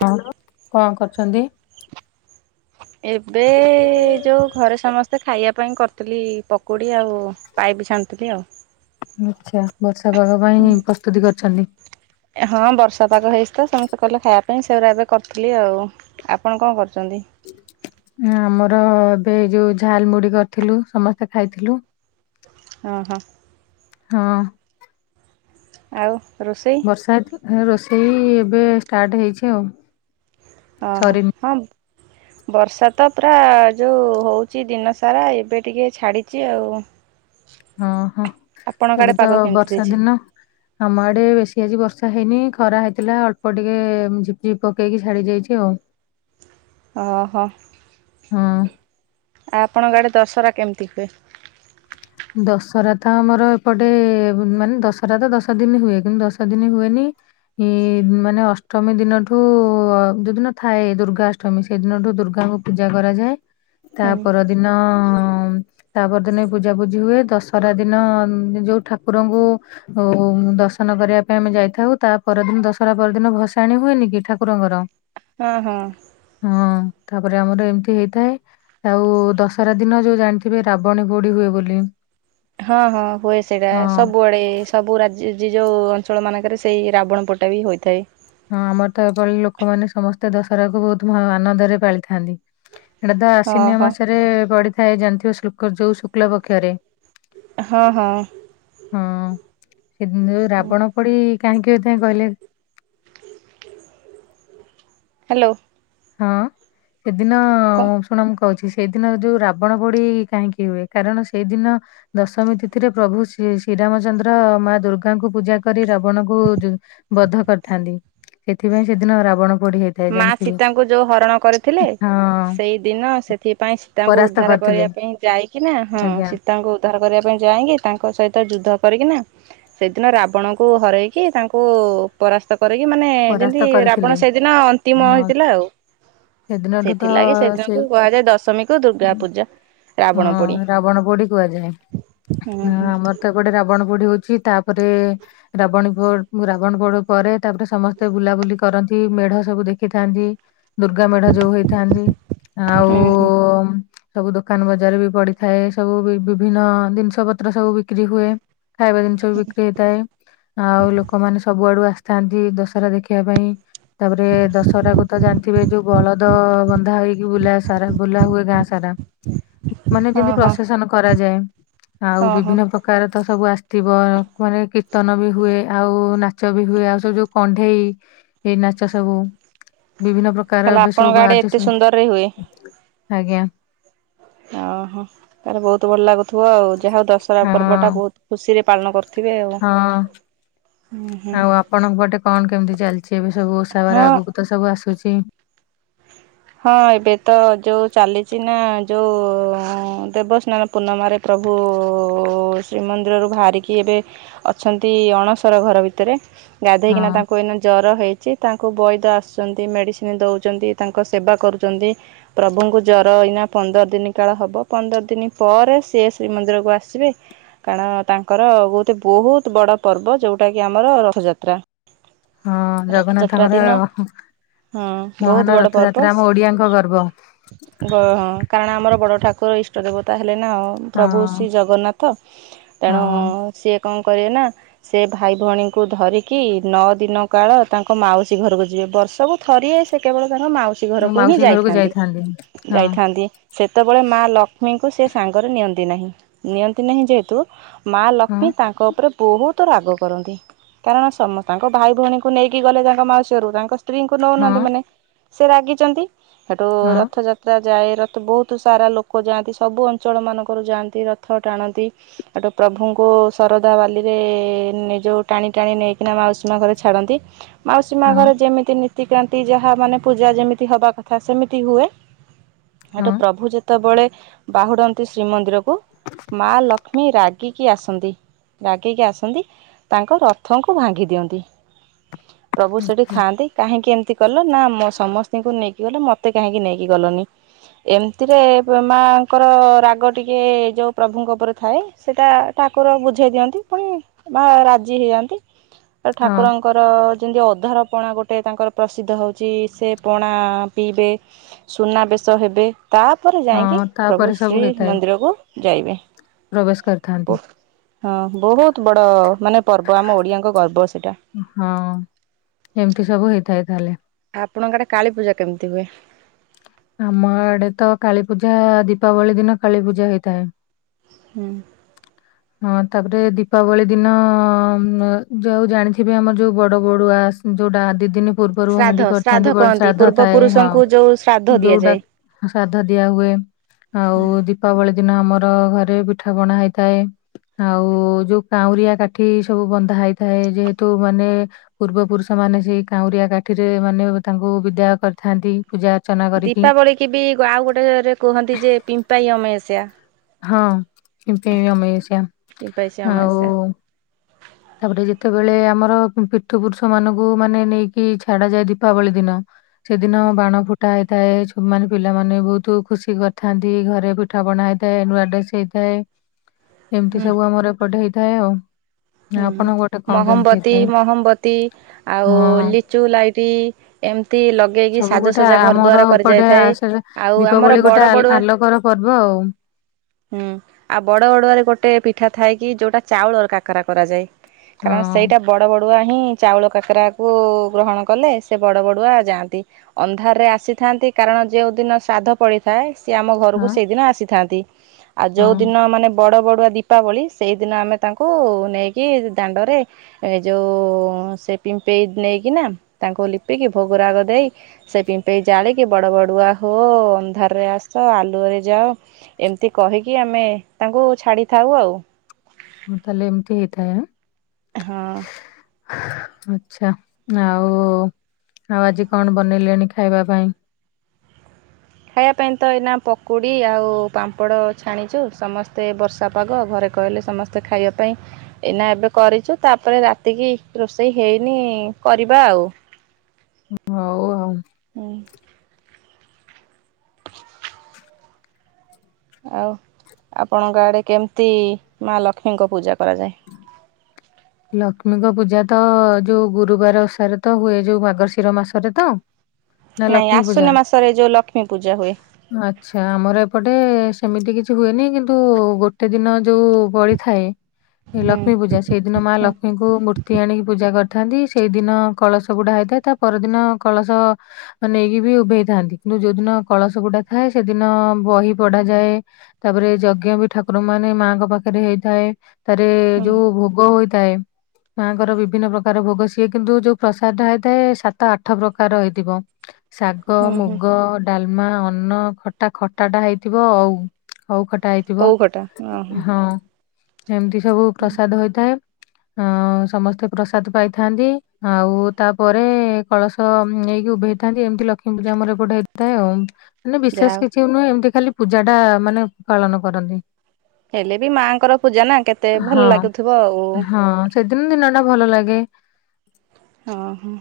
ତମର କଣ କରୁଚନ୍ତି? ଏବେ ଯୋଉ ଘରେ ସମସ୍ତେ ଖାଇବା ପାଇଁ କରିଥିଲି ପକୁଡ଼ି ଆଉ। ପାଇପ୍ ଛାଣୁଥିଲି ଆଉ। ଆଛା ବର୍ଷା ପାଗ ପାଇଁ ପ୍ରସ୍ତୁତି କରିଛନ୍ତି। ଏ ହଁ ବର୍ଷା ପାଗ ହେଇସି ତ ସମସ୍ତେ କହିଲେ ଖାଇବା ପାଇଁ ସେଉରା ଏବେ କରୁଥିଲି ଆଉ। ଆପଣ କଣ କରୁଚନ୍ତି? ଆମର ଏବେ ଯୋଉ ଝାଲ ମୁଢି କରିଥିଲୁ ସମସ୍ତେ ଖାଇଥିଲୁ। ଓହୋ। ହଁ। ଆଉ ରୋଷେଇ? ସାଇଟିରୁ ରୋଷେଇ ଏବେ ଷ୍ଟାର୍ଟ ହେଇଛି ଆଉ। ଓହୋ ସରିନି ହମ୍। [inaudible] ବର୍ଷା ତ ପୁରା ଯଉ ହେଉଛି ଦିନସାରା ଏବେ ଟିକିଏ ଛାଡ଼ିଚି ଆଉ। ହଁ ହଁ ଆପଣଙ୍କ ଏବେ ଆଡେ ତ ପାଗ କେମିତି ବର୍ଷା ଦେଇଛି? ଦିନ। ଆମ ଆଡେ ବେଶୀ ଆଜି ବର୍ଷା ହେଇନି ଖରା ହେଇଥିଲା ଅଳ୍ପ ଟିକେ ଝିପ୍ ଝିପ୍ ପକେଇକି ଛାଡି ଯାଇଛି ଆଉ। ଅ ହ। ହଁ। ଆପଣଙ୍କ ଆଡେ ଦଶହରା କେମିତି ହୁଏ? ଦଶହରା ତ ଆମର ଏପଟେ ମାନେ ଦଶହରା ତ ଦଶ ଦିନ ହୁଏ କିନ୍ତୁ ଦଶ ଦିନ ହୁଏନି। ହୁଁ ମାନେ ଅଷ୍ଟମୀ ଦିନଠୁ ଯୋଉଦିନ ଥାଏ ଦୁର୍ଗାଷ୍ଟ ଷ୍ଟମୀ ସେଇଦିନଠୁ ଦୁର୍ଗାଙ୍କୁ ପୂଜା କରାଯାଏ। ତା ହୁଁ ପରଦିନ ତା ପରଦିନବି ପୂ ଜାପୂଜିି ହୁଏ ଦଶହରା ଦିନ ଯୋଉ ଠାକୁରଙ୍କୁ ହଉ ଦର୍ଶନ କରିବା ପାଇଁ ଆମେ ଯାଇଥାଉ, ତା ପରଦିନ ଦଶହରା ପରଦିନ ଭସାଣି ହୁଏନି କି ଠାକୁରଙ୍କର ହଁ ହଁ। ହଁ ତାପରେ ଆମର ଏମିତି ହେଇଥାଏ। ଆଉ ଦଶହରା ଦିନ ଯୋଉ ଜାଣିଥିବେ ରାବଣୀ ପୋଡି ହୁଏ ବୋଲି। ହଁ ହଁ ହୁଏ ସେଇଟା ହଁ ସବୁଆଡେ ସବୁ ରାଜ୍ୟ ଯେ ଯୋଉଁ ଅଞ୍ଚଳ ମାନଙ୍କରେ ସେଇ ରାବଣ ପୋଡିଟା ବି ହୋଇଥାଏ। ହଁ ଆମର ତ ଏଭଳି ଲୋକମାନେ ସମସ୍ତେ ଦଶହରାକୁୁ ବହୁତ ଭ ଆନନ୍ଦରେ ପାଳିଥାନ୍ତି। ଏଟା ତ ହଁ ଆଶ୍ଵିନ ହଁ ମାସରେ ପଡିଥାଏ ଜାଣିଥିବ ଶ୍ଲୁକ ଯୋଉ ଶୁକ୍ଲ ପକ୍ଷରେ। ହଁ ହଁ। ହଁ ସେଦିନ ଯୋଉ ରାବଣ ପୋଡି କାହିଁକି ହୋଇଥାଏ କହିଲେ? ହାଲୋ। ହଁ ସେଦିନ କ ଶୁଣ କ କହୁଛି ସେଇଦିନ ଯୋଉ ରାବଣ ପୋଡି କାହିଁକି ହୁଏ କାରଣ ସେଇଦିନ ଦଶମୀ ତିଥିରେ ପ୍ରଭୁ ଶି ଶ୍ରୀରାମଚନ୍ଦ୍ର ମା ଦୁର୍ଗାଙ୍କୁ ପୂଜା କରି ରାବଣଙ୍କୁ ବଧ କରିଥାନ୍ତି। ସେଥିପାଇଁ ସେଦିନ ରାବଣ ପୋଡି ହେଇଥାଏ ଜାଣିଥିବେ। ଙ୍କୁ ଯୋଉ ହରଣ କରି ଥିଲେ ହଁ ସେଇ ଦିନ ସେଥିପାଇଁ ସୀତାଙ୍କୁ ପରାସ୍ତ ଉଦ୍ଧାର କରିଥିଲେ କରିବା ପାଇଁ ଯାଇକିନା ହଁ ଆଜ୍ଞା ତାଙ୍କୁ ଉଦ୍ଧାର କରିବା ପାଇଁ ଯାଇଙ୍କି ତାଙ୍କ ସହିତ ଯୁଦ୍ଧ କରିକିନା ସେଦିନ ରାବଣଙ୍କୁ ହରେଇକି ତାଙ୍କୁ ପରାସ୍ତ କରିକି ମାନେ ପରାସ୍ତ ଯେମିତି କରିଥିଲେ। ରାବଣ ସେଦିନ ଅନ୍ତିମ ହଁ ହେଇଥିଲା ଆଉ। ସେଦିନଠୁ ତ ସେଥିଲାଗି ସେ ସେଦିନକୁ କୁହାଯାଏ ଦଶମୀକୁୁ ଦୁର୍ଗା ପୂଜା। ରାବଣ ପୋଡି ହଁ ରାବଣ ପୋଡି କୁହାଯାଏ। ହୁଁ ହଁ ହୁଁ। ଆମର ତ ଏପଟେ ରାବଣ ପୋଡି ହଉଚି, ତାପରେ ରାବଣି ପୋଡ୍ ରାବଣ ପୋଡୁ ପରେ ତାପରେ ସମସ ତେ ବୁଲାବୁଲି କରନ୍ତି ମେଢ ସବୁ ଦେଖିଥାନ୍ତି ଦୁର୍ଗା ମେଢ ଯୋଉ ହେଇଥାନ୍ତି। ଆ ଉଁ ହୁଁ। ବଂ ସବୁ ଦୋକାନ ବଜାର ବି ପଡିଥାଏ ସବୁ ବି ବିଭିନ୍ନ ଜିନିଷ ପତ୍ର ସବୁ ବିକ୍ରି ହୁଏ। ଖାଇବା ଜିନ୍ଷ ସବୁ ବିକ୍ରି ହେଇଥାଏ ଆଉ ଲୋକମାନେ ସବୁଆଡୁ ଆସିଥାନ୍ତି ଦଶହରା ଦେଖିବା ପାଇଁ। ତାପରେ ଦଶହରା କୁ ତ ଜାଣିଥିବେ ଯୋଉ ବଳଦ ବନ୍ଧା ହୋଇକି ବୁଲା ସାରା ବୁଲା ହୁଏ ଗାଁ ସାରା। ମାନେ ଯେମତି ଓହୋ ପ୍ରସେସନ କରାଯାଏ ଆଉ ଓହୋ ବିଭିନ୍ନ ପ୍ର କାର ତ ସବୁ ଆସିଥିବ କୁହାଯାଏ କୀର୍ତ୍ତନ ବି ହୁଏ ଆଉ ନାଚ ବି ହୁଏ ଆଉ ସବୁ ଯୋଉ କଣ୍ଢେଇ ନାଚ ସବୁ ବିଭିନ୍ନ ପ୍ର କାର ତାହେଲେ ଏବେ ସବୁ ଆପଣଙ୍କ ଆଡେ ବାହାରୁଚି ଏତେ ସବୁ ସୁନ୍ଦରରେ ହୁଏ। ଆଜ୍ଞା। ଓ ହୋ ତାର ବୋହୁତ ଭଲ ଲାଗୁଥିବ ଆଉ ଯାହା ହୋଉ ଦଶହରା ହଁ ପର୍ବଟା ବୋହୁତ ଖୁସିରେ ପାଳନ କରୁଥିବେ ଆଉ। ହଁ ହୁଁ ହୁଁ ଆଉ ଆପଣଙ୍କ ପଟେ କଣ କେମିତି ଚାଲିଚି ଏବେ ସବୁ ଓଷାବାର ହଁ ଆଗକୁ ତ ସବୁ ଆସୁଚି। ହଁ ଏବେ ତ ଯୋଉ ଚାଲିଚି ନା ଯୋଉ ଉଁ ଦେବସ୍ନାନ ପୂର୍ଣ୍ଣମାରେ ପ୍ରଭୁ ଶ୍ରୀମନ୍ଦିରରୁ ବାହାରିକି ଏବେ ଅଛନ୍ତି ଅଣସର ଘର ଭିତରେ। ହଁ ଗାଧୋଇକିନା ତାଙ୍କୁ ଏଇନା ଜର ହେଇଚି ତାଙ୍କୁ ବୈଦ ଆସୁଚନ୍ତି ମେଡିସିନ ଦୋଉଚନ୍ତି ତା ଙ୍କ ସେବା କରୁଚନ୍ତି। ପ୍ରଭୁଙ୍କୁ ଜର ଏଇନା ପନ୍ଦର ଦିନ କାଳ ହବ ପନ୍ଦର ଦିନି ପରେ ସେ ଶ୍ରୀମନ୍ଦିରକୁ ଆସିବେ। କାରଣ ତାଙ୍କର ଗୋଟେ ବୋହୁତ ବଡ ପର୍ବ ଯୋଉଟା କି ଆମର ରଥଯାତ୍ରା। ହଁ ରଥଯାତ୍ରା ଜଗନ୍ନାଥଙ୍କର ଦିନ ଉଁହୁଁ ହଁ ବହୁତ ମହାନ ବଡ଼ ରଥଯା ତ୍ରା ଆମ ଓଡିଆଙ୍କ ଗର୍ବ। ବ ହଁ କାରଣ ଆମର ବଡ ଠାକୁର ଇଷ୍ଟ ଦେବତା ହେଲେ ନା ପ୍ରଭୁ ଶ୍ରୀ ହଁ ଜଗନ୍ନା ଥ ହଁ ତେଣୁ ସିଏ କଣ କରିବେ ନା ସିଏ ଭାଇ ଭଉଣୀଙ୍କୁ ଧରିକି ନଅ ଦିନ କାଳ ତାଙ୍କ ମାଉସୀ ଘରକୁ ଯିବେ। ବର୍ଷକୁ- ଥରିଏ ସେ କେବଳ ତାଙ୍କ ମାଉସୀ ମୋ ଘରକୁ ହିଁ ମାଉସୀ ଘରକୁ ଯାଇଥାନ୍ତି ହଁ ଯାଇଥାନ୍ତି। ସେତେବେଳେ ମା ଲକ୍ଷ୍ମୀଙ୍କୁ ସେ ସାଙ୍ଗରେ ନିଅନ୍ତି ନାହିଁ, ନିଅନ୍ତି ନାହିଁ ଯେହେତୁ ମା ହଁ ଲକ୍ଷ୍ମୀ ତାଙ୍କ ଉପରେ ବୋହୁତ ରାଗ କରନ୍ତି କାରଣ ସମ ତାଙ୍କ ଭାଇ ଭଉଣୀଙ୍କୁ ନେଇକି ଗଲେ ତାଙ୍କ ମାଉସୀ ଘରୁକୁ ତାଙ୍କ ସ୍ତ୍ରୀଙ୍କୁ ହଁ ନୋଉନାହାନ୍ତି ମାନେ ସେ ରାଗିଚନ୍ତି ହେଟୁ ହଁ ରଥଯା ତ୍ରା ଯାଏ ରଥ ବୋହୁତ ସାରା ଲୋକ ଯାଆନ୍ତି। ସବୁ ଅଞ୍ଚଳମାନଙ୍କରୁ ଯାଆନ୍ତି ରଥ ଟାଣନ୍ତି। ହେଠୁ ପ୍ରଭୁଙ୍କୁ ଶରଧା ବାଲିରେ ନେ ଜୋଉ ଟାଣି ଟାଣି ନେଇକିନା ମାଉସୀମା ଘରେ ଛାଡନ୍ତି। ମାଉସୀ ମା ହଁ ଘରେ ଯେମିତି ନୀତିକ୍ରାନ୍ତି ଯାହା ମାନେ ପୂଜା ଯେମିତି ହବା କଥା ସେମିତି ହୁଏ। ହେଠୁ ହଁ ପ୍ରଭୁ ସେତେବେଳେ ବାହୁଡନ୍ତି ଶ୍ରୀମନ୍ଦିରକୁ ମା ଲକ୍ଷ୍ମୀ ରାଗିକି ଆସନ୍ତି। ରାଗିକି ଆସନ୍ତି ତାଙ୍କ ରଥଙ୍କୁ ଭାଙ୍ଗି ଦିଅନ୍ତି। ପ୍ରଭୁ ସେଠି ଆଛା ଥାଆନ୍ତି କାହିଁକି ଏମିତି କଲ ନା ମୋ ସମସ୍ତିଙ୍କୁ ନେଇକି ଗଲେ ମତେ କାହିଁକି ନେଇକି ଗଲନି। ଏମିତିରେ ପ୍ର ମାଙ୍କର ରାଗ ଟିକେ ଯୋଉଁ ପ୍ରଭୁଙ୍କ ଉପରେ ଥାଏ ସେଟା ଠାକୁର ବୁଝେଇ ଦିଅନ୍ତି। ପୁଣି ମା ରାଜି ହେଇଯାନ୍ତି। ହଁ ଠାକୁରଙ୍କର ଯେମିତି ଅଧାର ପଣା ଗୋଟେ ତାଙ୍କର ପ୍ରସିଦ୍ଧ ହୋଉଚି। ସେ ପଣା ପିଇବେ ସୁନାବେଶ ହେବେ। ତାପରେ ଯାଇଁକି ହଁ ପ୍ରଭୁ ତାପରେ ସବୁ ହେଇଥାଏ ଶ୍ରୀମନ୍ଦିରକୁ ଯାଇବେ। ପ୍ରବେଶ କରଥା ହଁ ବହୁତ ବଡ ମାନେ ପର୍ବ ଆମ ଓଡିଆଙ୍କ ଗର୍ବ ସେଟା। ହଁ ଏମତି ସବୁ ହେଇଥାଏ ତାହେଲେ। ଆପଣଙ୍କ ଆଡେ କାଳି ପୂଜା କେମିତି ହୁଏ? ଆମ ଆଡେ ତ କାଳୀପୂଜା ଦୀପାବଳି ଦିନ କାଳୀପୂଜା ହେଇଥାଏ। ହୁଁ। ହଁ ତାପରେ ଦୀପାବଳି ଦିନ ଉଁ ଯୋଉ ଜାଣିଥିବେ ଆମର ଯୋଉ ବଡ ବଡୁଆ ଆ ଯୋଉଟା ଦି ଦିନ ପୂର୍ବରୁ ଶ୍ରାଦ୍ଧ ହାଣ୍ଡି ଶ୍ରାଦ୍ଧ କରିଥାନ୍ତି ବ କହନ୍ତି ଶ୍ରାଦ୍ଧ ପୂର୍ବ ଥାଏ ହଁ। ପୁରୁଷଙ୍କୁ ଯୋଉ ଶ୍ରାଦ୍ଧ ଯୋଉଟା ଦିଆଯାଏ। ଶ୍ରାଦ୍ଧ ଦିଆ ହୁଏ। ଆଉ ଦୀପାବଳି ଦିନ ଆମର ଘରେ ପିଠା ପଣା ହେଇଥାଏ। ଆଉ ଯୋଉ କାଉଁରିଆ କାଠି ସବୁ ବନ୍ଧା ହେଇଥାଏ ଯେହେତୁ ମାନେ ପୂର୍ବ ପୁରୁଷ ମାନେ ସେଇ କାଉଁରିଆ କାଠିରେ ମାନେ ତାଙ୍କୁ ବିଦାୟ କରିଥାନ୍ତି ପୂଜା ଅର୍ଚ୍ଚନା କରିକି। ଦୀପାବଳି କି ବି ଆଉ ଗୋଟେରେ କୁହନ୍ତି ଯେ ପିମ୍ପାଇ ଅମାବାସ୍ୟ। ହଁ ପିମ୍ପେଇ ଆମାବାସ୍ୟ ପିମ୍ପାଇ ଆଉ ଅମାବାସ୍ୟା। ତାପରେ ଯେତେବେଳେ ଆମର ପୀଠୁପୁରୁଷ ମାନଙ୍କୁ ମାନେ ନେଇକି ଛାଡା ଯାଏ ଦୀପାବଳି ଦିନ। ସେଦିନ ବାଣ ଫୁଟ୍ ଫୁଟା ହେଇଥାଏ ଛୁମାନେ ପିଲାମାନେ ବହୁତ ଖୁସି କରିଥାନ୍ତି ଘରେ ପିଠା ପଣା ହେଇଥାଏ ନୂଆ ଡ୍ରେସ ହେଇଥାଏ। ଏମତି ହୁଁ ସବୁ ଆମର ଏପଟେ ହେଇଥାଏ ଆଉ। ହୁଁ ଆପଣଙ୍କ ଗୋଟେ କଣ କେମିତି ମହମବତୀ ହେଇଥାଏ? ମହମବତୀ ଆଉ ହଁ ଲିଚୁ ଲାଇଟି ଏମିତି ଲଗେଇକି ସବୁ ଗୋଟେ ଆ- ସାଜସଜ୍ଜା ଘର ଆମର ଦ୍ଵାର କରି ଏପଟେ ଯାଇଥାଏ ଆସେ ଆଉ ଦୀପାବଳି ଆମର ଗୋଟେ ବଡ ଆଲ ବଡୁଆ ଆଲୋକର ପର୍ବ ଆଉ। ହୁଁ ଆଉ ବଡ ବଡୁଆରେ ଗୋଟେ ପିଠା ଥାଏ କି ଯୋଉଟା ଚାଉଳର କାକରା କରାଯାଏ। ହଁ କାରଣ ସେଇଟା ବଡ଼ ବଡ଼ୁଆ ହିଁ ଚାଉଳ କାକରାକୁ ଗ୍ରହଣ କଲେ ସେ ବଡ଼ ବଡ଼ୁଆ ଯାଆନ୍ତି। ଅନ୍ଧାରେ ଆସିଥାନ୍ତି କାରଣ ଯେଉଁ ଦିନ ଶ୍ରାଦ୍ଧ ପଡିଥାଏ ସିଏ ଆମ ଘରକୁ ହଁ ସେଇଦିନ ଆସିଥାନ୍ତି ଆଉ ହଁ ଯୋଉ ଦିନ ମାନେ ବଡ଼ ବଡ଼ୁଆ ଦୀପାବଳି ସେଇଦିନ ଆମେ ତାଙ୍କୁ ନେଇକି ଦାଣ୍ଡରେ ଏ ଯୋଉ ସେ ପିମ୍ପେଇ ନେଇକିନା ତାଙ୍କୁ ଲିପିକି ଭୋଗ ରାଗ ଦେଇ ସେ ପିମ୍ପେଇ ଜାଳିକି ବଡ଼ ବଡ଼ୁଆ ହୋ ଅନ୍ଧାରେ ଆସ ଆଲୁଅରେ ଯାଅ ଏମିତି କହିକି ଆମେ ତାଙ୍କୁ ଛାଡ଼ିଥାଉ ଆଉ। ହଁ ତାହେଲେ ଏମିତି ହେଇଥାଏ ଆଁ। ହଁ। ଆଚ୍ଛା ଆଉ ଆଉ ଆଜି କଣ ବନେଇଲେଣି ଖାଇବା ପାଇଁ? ଖାଇବା ପାଇଁ ତ ଏଇନା ପକୁଡ଼ି ଆଉ ପାମ୍ପଡ଼ ଜାଣିଚୁ ସମସ୍ତେ ବର୍ଷା ପାଗ ଘରେ କହିଲେ ସମସ୍ତେ ଖାଇବା ପାଇଁ। ଏଇନା ଏବେ କରିଚୁ ତାପରେ ରାତିକି ରୋଷେଇ ହେଇନି କରିବା ଆଉ। ହଉ [unintelligible] ହୁଁ। ଆଉ ଆପଣଙ୍କ ଆଡ଼େ କେମିତି ମାଁ ଲକ୍ଷ୍ମୀଙ୍କ ପୂଜା କରାଯାଏ? ଲକ୍ଷ୍ମୀଙ୍କ ପୂଜା ତ ଯୋଉ ଗୁରୁବାର ଓଷାରେ ତ ହୁଏ ଯୋଉ ମାର୍ଶିର ମାସରେ ତ? ନା ନାଇଁ ଲକ୍ଷ୍ମୀ ପୂଜା? ଆସ୍ୱିନ ମାସରେ ଯୋଉ ଲକ୍ଷ୍ମୀ ପୂଜା ହୁଏ। ଆଚ୍ଛା ଆମର ଏପଟେ ସେମିତି କିଛି ହୁଏନି କିନ୍ତୁ ଗୋଟେ ଦିନ ଯୋଉ ବଳିଥାଏ। ଏ ହୁଁ ଲକ୍ଷ୍ମୀ ପୂଜା ସେଇ ଦିନ ମା ହୁଁ ଲକ୍ଷ୍ମୀଙ୍କୁ ମୂର୍ତ୍ତି ଆଣିକି ପୂଜା କରିଥାନ୍ତି ସେଇ ଦିନ କଳସ ବୁଡା ହେଇଥାଏ ତା ପରଦିନ କଳସ ନେଇକି ବି ଉଭେଇଥାନ୍ତି କିନ୍ତୁ ଯୋଉଦିନ କଳସ ବୁଡା ଥାଏ ସେଦିନ ବହି ପଢାଯାଏ। ତାପରେ ଯଜ୍ଞ ବି ଠାକୁର ମାନେ ମାଆଙ୍କ ପାଖରେ ହେଇଥାଏ ତାରେ ହୁଁ। ଯୋଉ ଭୋ ଭୋଗ ହୋଇଥାଏ। ମାଙ୍କର ବିଭିନ୍ନ ପ୍ରକାର ଭୋଗ ସିଏ କିନ୍ତୁ ଯୋଉ ପ୍ରସାଦ ଟା ହେଇଥାଏ ସାତ ଆଠ ପ୍ରକାର ହେଇଥିବ। ଶାଗ ହୁଁ ହୁଁ ମୁଗ ଡାଲମା ଅନ୍ନ ଖଟା। ଖଟାଟା ହେଇଥିବ ଅଉ। ଅଉ ଖଟା ହେଇଥିବ। ଓଉ ଖଟା ଓହୋ ହଁ ଏମତି ସବୁ ପ୍ରସାଦ ହୋଇଥାଏ। ଅଁ ସମସ୍ତେ ପ୍ରସାଦ ପାଇଥାନ୍ତି। ଆଉ ତାପରେ କଳସ୍ ତ ନେଇକି ଉଭେଇଥାନ୍ତି ଏମତି ଲକ୍ଷ୍ମୀ ପୂଜା ଆମର ଏପଟେ ହେଇଥାଏ ଆଉମ୍। ମାନେ ଯାହା ବିଶେଷ ହଉ କିଛି ନୁହେଁ ଏମିତି ଖାଲି ପୂଜା ଟା ମାନେ ପାଳନ କରନ୍ତି। ହେଲେ ବି ମାଆଙ୍କର ପୂଜା ନା କେତେ ଭଲ୍ ହଁ ଲାଗୁଥିବ ଆଉ। ହଁ ସେଦିନ୍ ଦିନ ଟା ଭଲ ଲାଗେ। ହଁ ଅଁ ହଁ।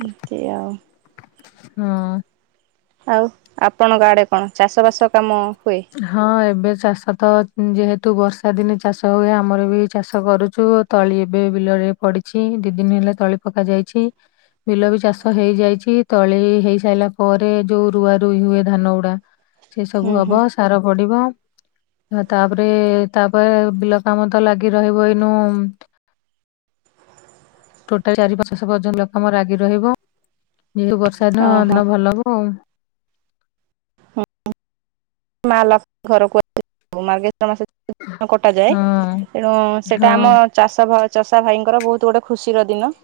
ଏତି ଆଉ ହଁ। ଆଉ ଆପଣଙ୍କ ଆଡେ କଣ ଚାଷ ବାସ କାମ ହୁଏ? ହଁ ଏବେ ଚାଷ ତ ଯେହେତୁ ବର୍ଷା ଦିନେ ଚାଷ ହୁଏ ଆମର ବି ଚାଷ କରୁଚୁ। ତଳି ଏବେ ବିଲରେ ପଡିଛି ଦି ଦିନି ହେଲା ତଳି ପକା ଯାଇଛି। ବିଲ ବି ଚାଷ ହେଇଯାଇଛି। ତଳି ଏଇ ହେଇ ସାଇଲା ପରେ ଯୋଉ ରୁଆ ରୁଇ ହୁଏ ଧାନ ଗୁଡା ସେ ହୁଁ ସବୁ ହୁଁ ହବ ସାର ପଡିବ ଆଁ ତାପରେ ତାପଏ ବିଲ କାମ ତ ଲାଗି ରହିବ ଏଇନୁ ଉମ୍ ଟୋଟାଲ୍ ଚାରି ପାଞ୍ଚଶହ ପର୍ଯ୍ୟନ୍ତ ଲକମ ରାଗି ରହିବ ଯେହେତୁ ବର୍ଷା ଦିନ ଓହୋ ଦିନ ଭଲ ହବ ଉମ୍। ମା ଲକ୍ଷ୍ ଘରକୁ ଆସି ବ ମାର୍ଗେ [unintelligible] କଟାଯାଏ ହଁ ତେଣୁ ସେଇଟା ହଁ ଆମ ଚାଷ ଭା ଚଷା ଭାଇଙ୍କର ବହୁତ୍ ଗୋଟେ ଖୁସି ର ଦିନ।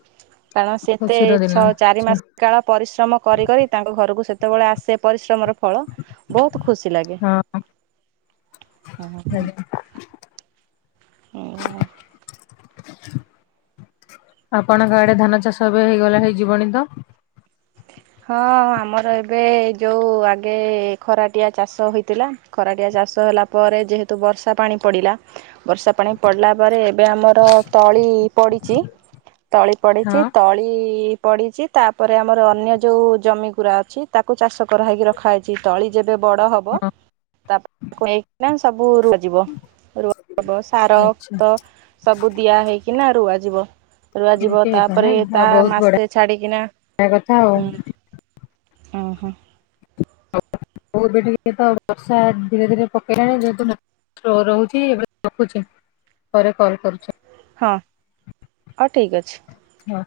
କାରଣ ସେତେ ଖୁସିର ଦିନ ଛଅ ଚାରି ଆଚ୍ଛା ମାସ କାଳ ପରିଶ୍ରମ କରି କରି ତାଙ୍କ୍ ଘରୁକୁ ସେତବେଳେ ଆସେ ପରିଶ୍ରମର ଫଳ। ବହୁତ୍ ଖୁସି ଲାଗେ ହଁ ହଁ ହଁ। ଆଜ୍ଞା ଉଁ ଆପଣଙ୍କ ଆଡେ ଧାନ ଚାଷ ଏବେ ହେଇଗଲା ହେଇଯିବଣି ତ? ହଁ ଅଁ ଆମର ଏବେ ଯୋଉ ଆଗେ ଖରାଟିଆ ଚାଷ ହୋଇଥିଲା। ଖରାଟିଆ ଚାଷ ହେଲା ପରେ ଯେହେତୁ ବର୍ଷା ପାଣି ପଡ଼ିଲା ବର୍ଷା ପାଣି ପଡିଲା ପରେ ଏବେ ଆମର ତଳି ପଡିଚି। ତଳି ପଡିଚି ହଁ ତଳି ପଡିଚି ତାପରେ ଆମ୍ ଆମର ଅନ୍ୟ ଯୋଉ ଜମି ଗୁୁରା ଅଛି ତାକୁ ଚାଷ କରାହେଇକି ରଖା ହେଇଚି। ତଳି ଯେବେ ବଡ ହବ ହଁ ତାପ୍ ତାକୁ ନେଇକିନା ସବୁ [unintelligible] ଯିବ ରୁଆ ହବ, ସାର, ଆଚ୍ଛା ଖତ ସବୁ ଦିଆ ହେଇକିନା ରୁଆ ଯିବ। ରୁଆଯିବ ଏମିତି ତାପରେ ତା ମାସେ ଛାଡିକିନା ଏ କଥା ଆଉ ଉଁ ହୁଁ। [unintelligible] ହଉ ଏବେ ଟିକେ ତ ବର୍ଷା ଧୀରେ ଧୀରେ ପକେଇଲାଣି ଯେହେତୁ ନ ଥ୍ରୋ ରହୁଛି ଏବେ ରଖୁଛି ପରେ କଲ୍ କରୁଛି। ହଁ ଆଉ ଠିକ୍ ଅଛି। ହଁ।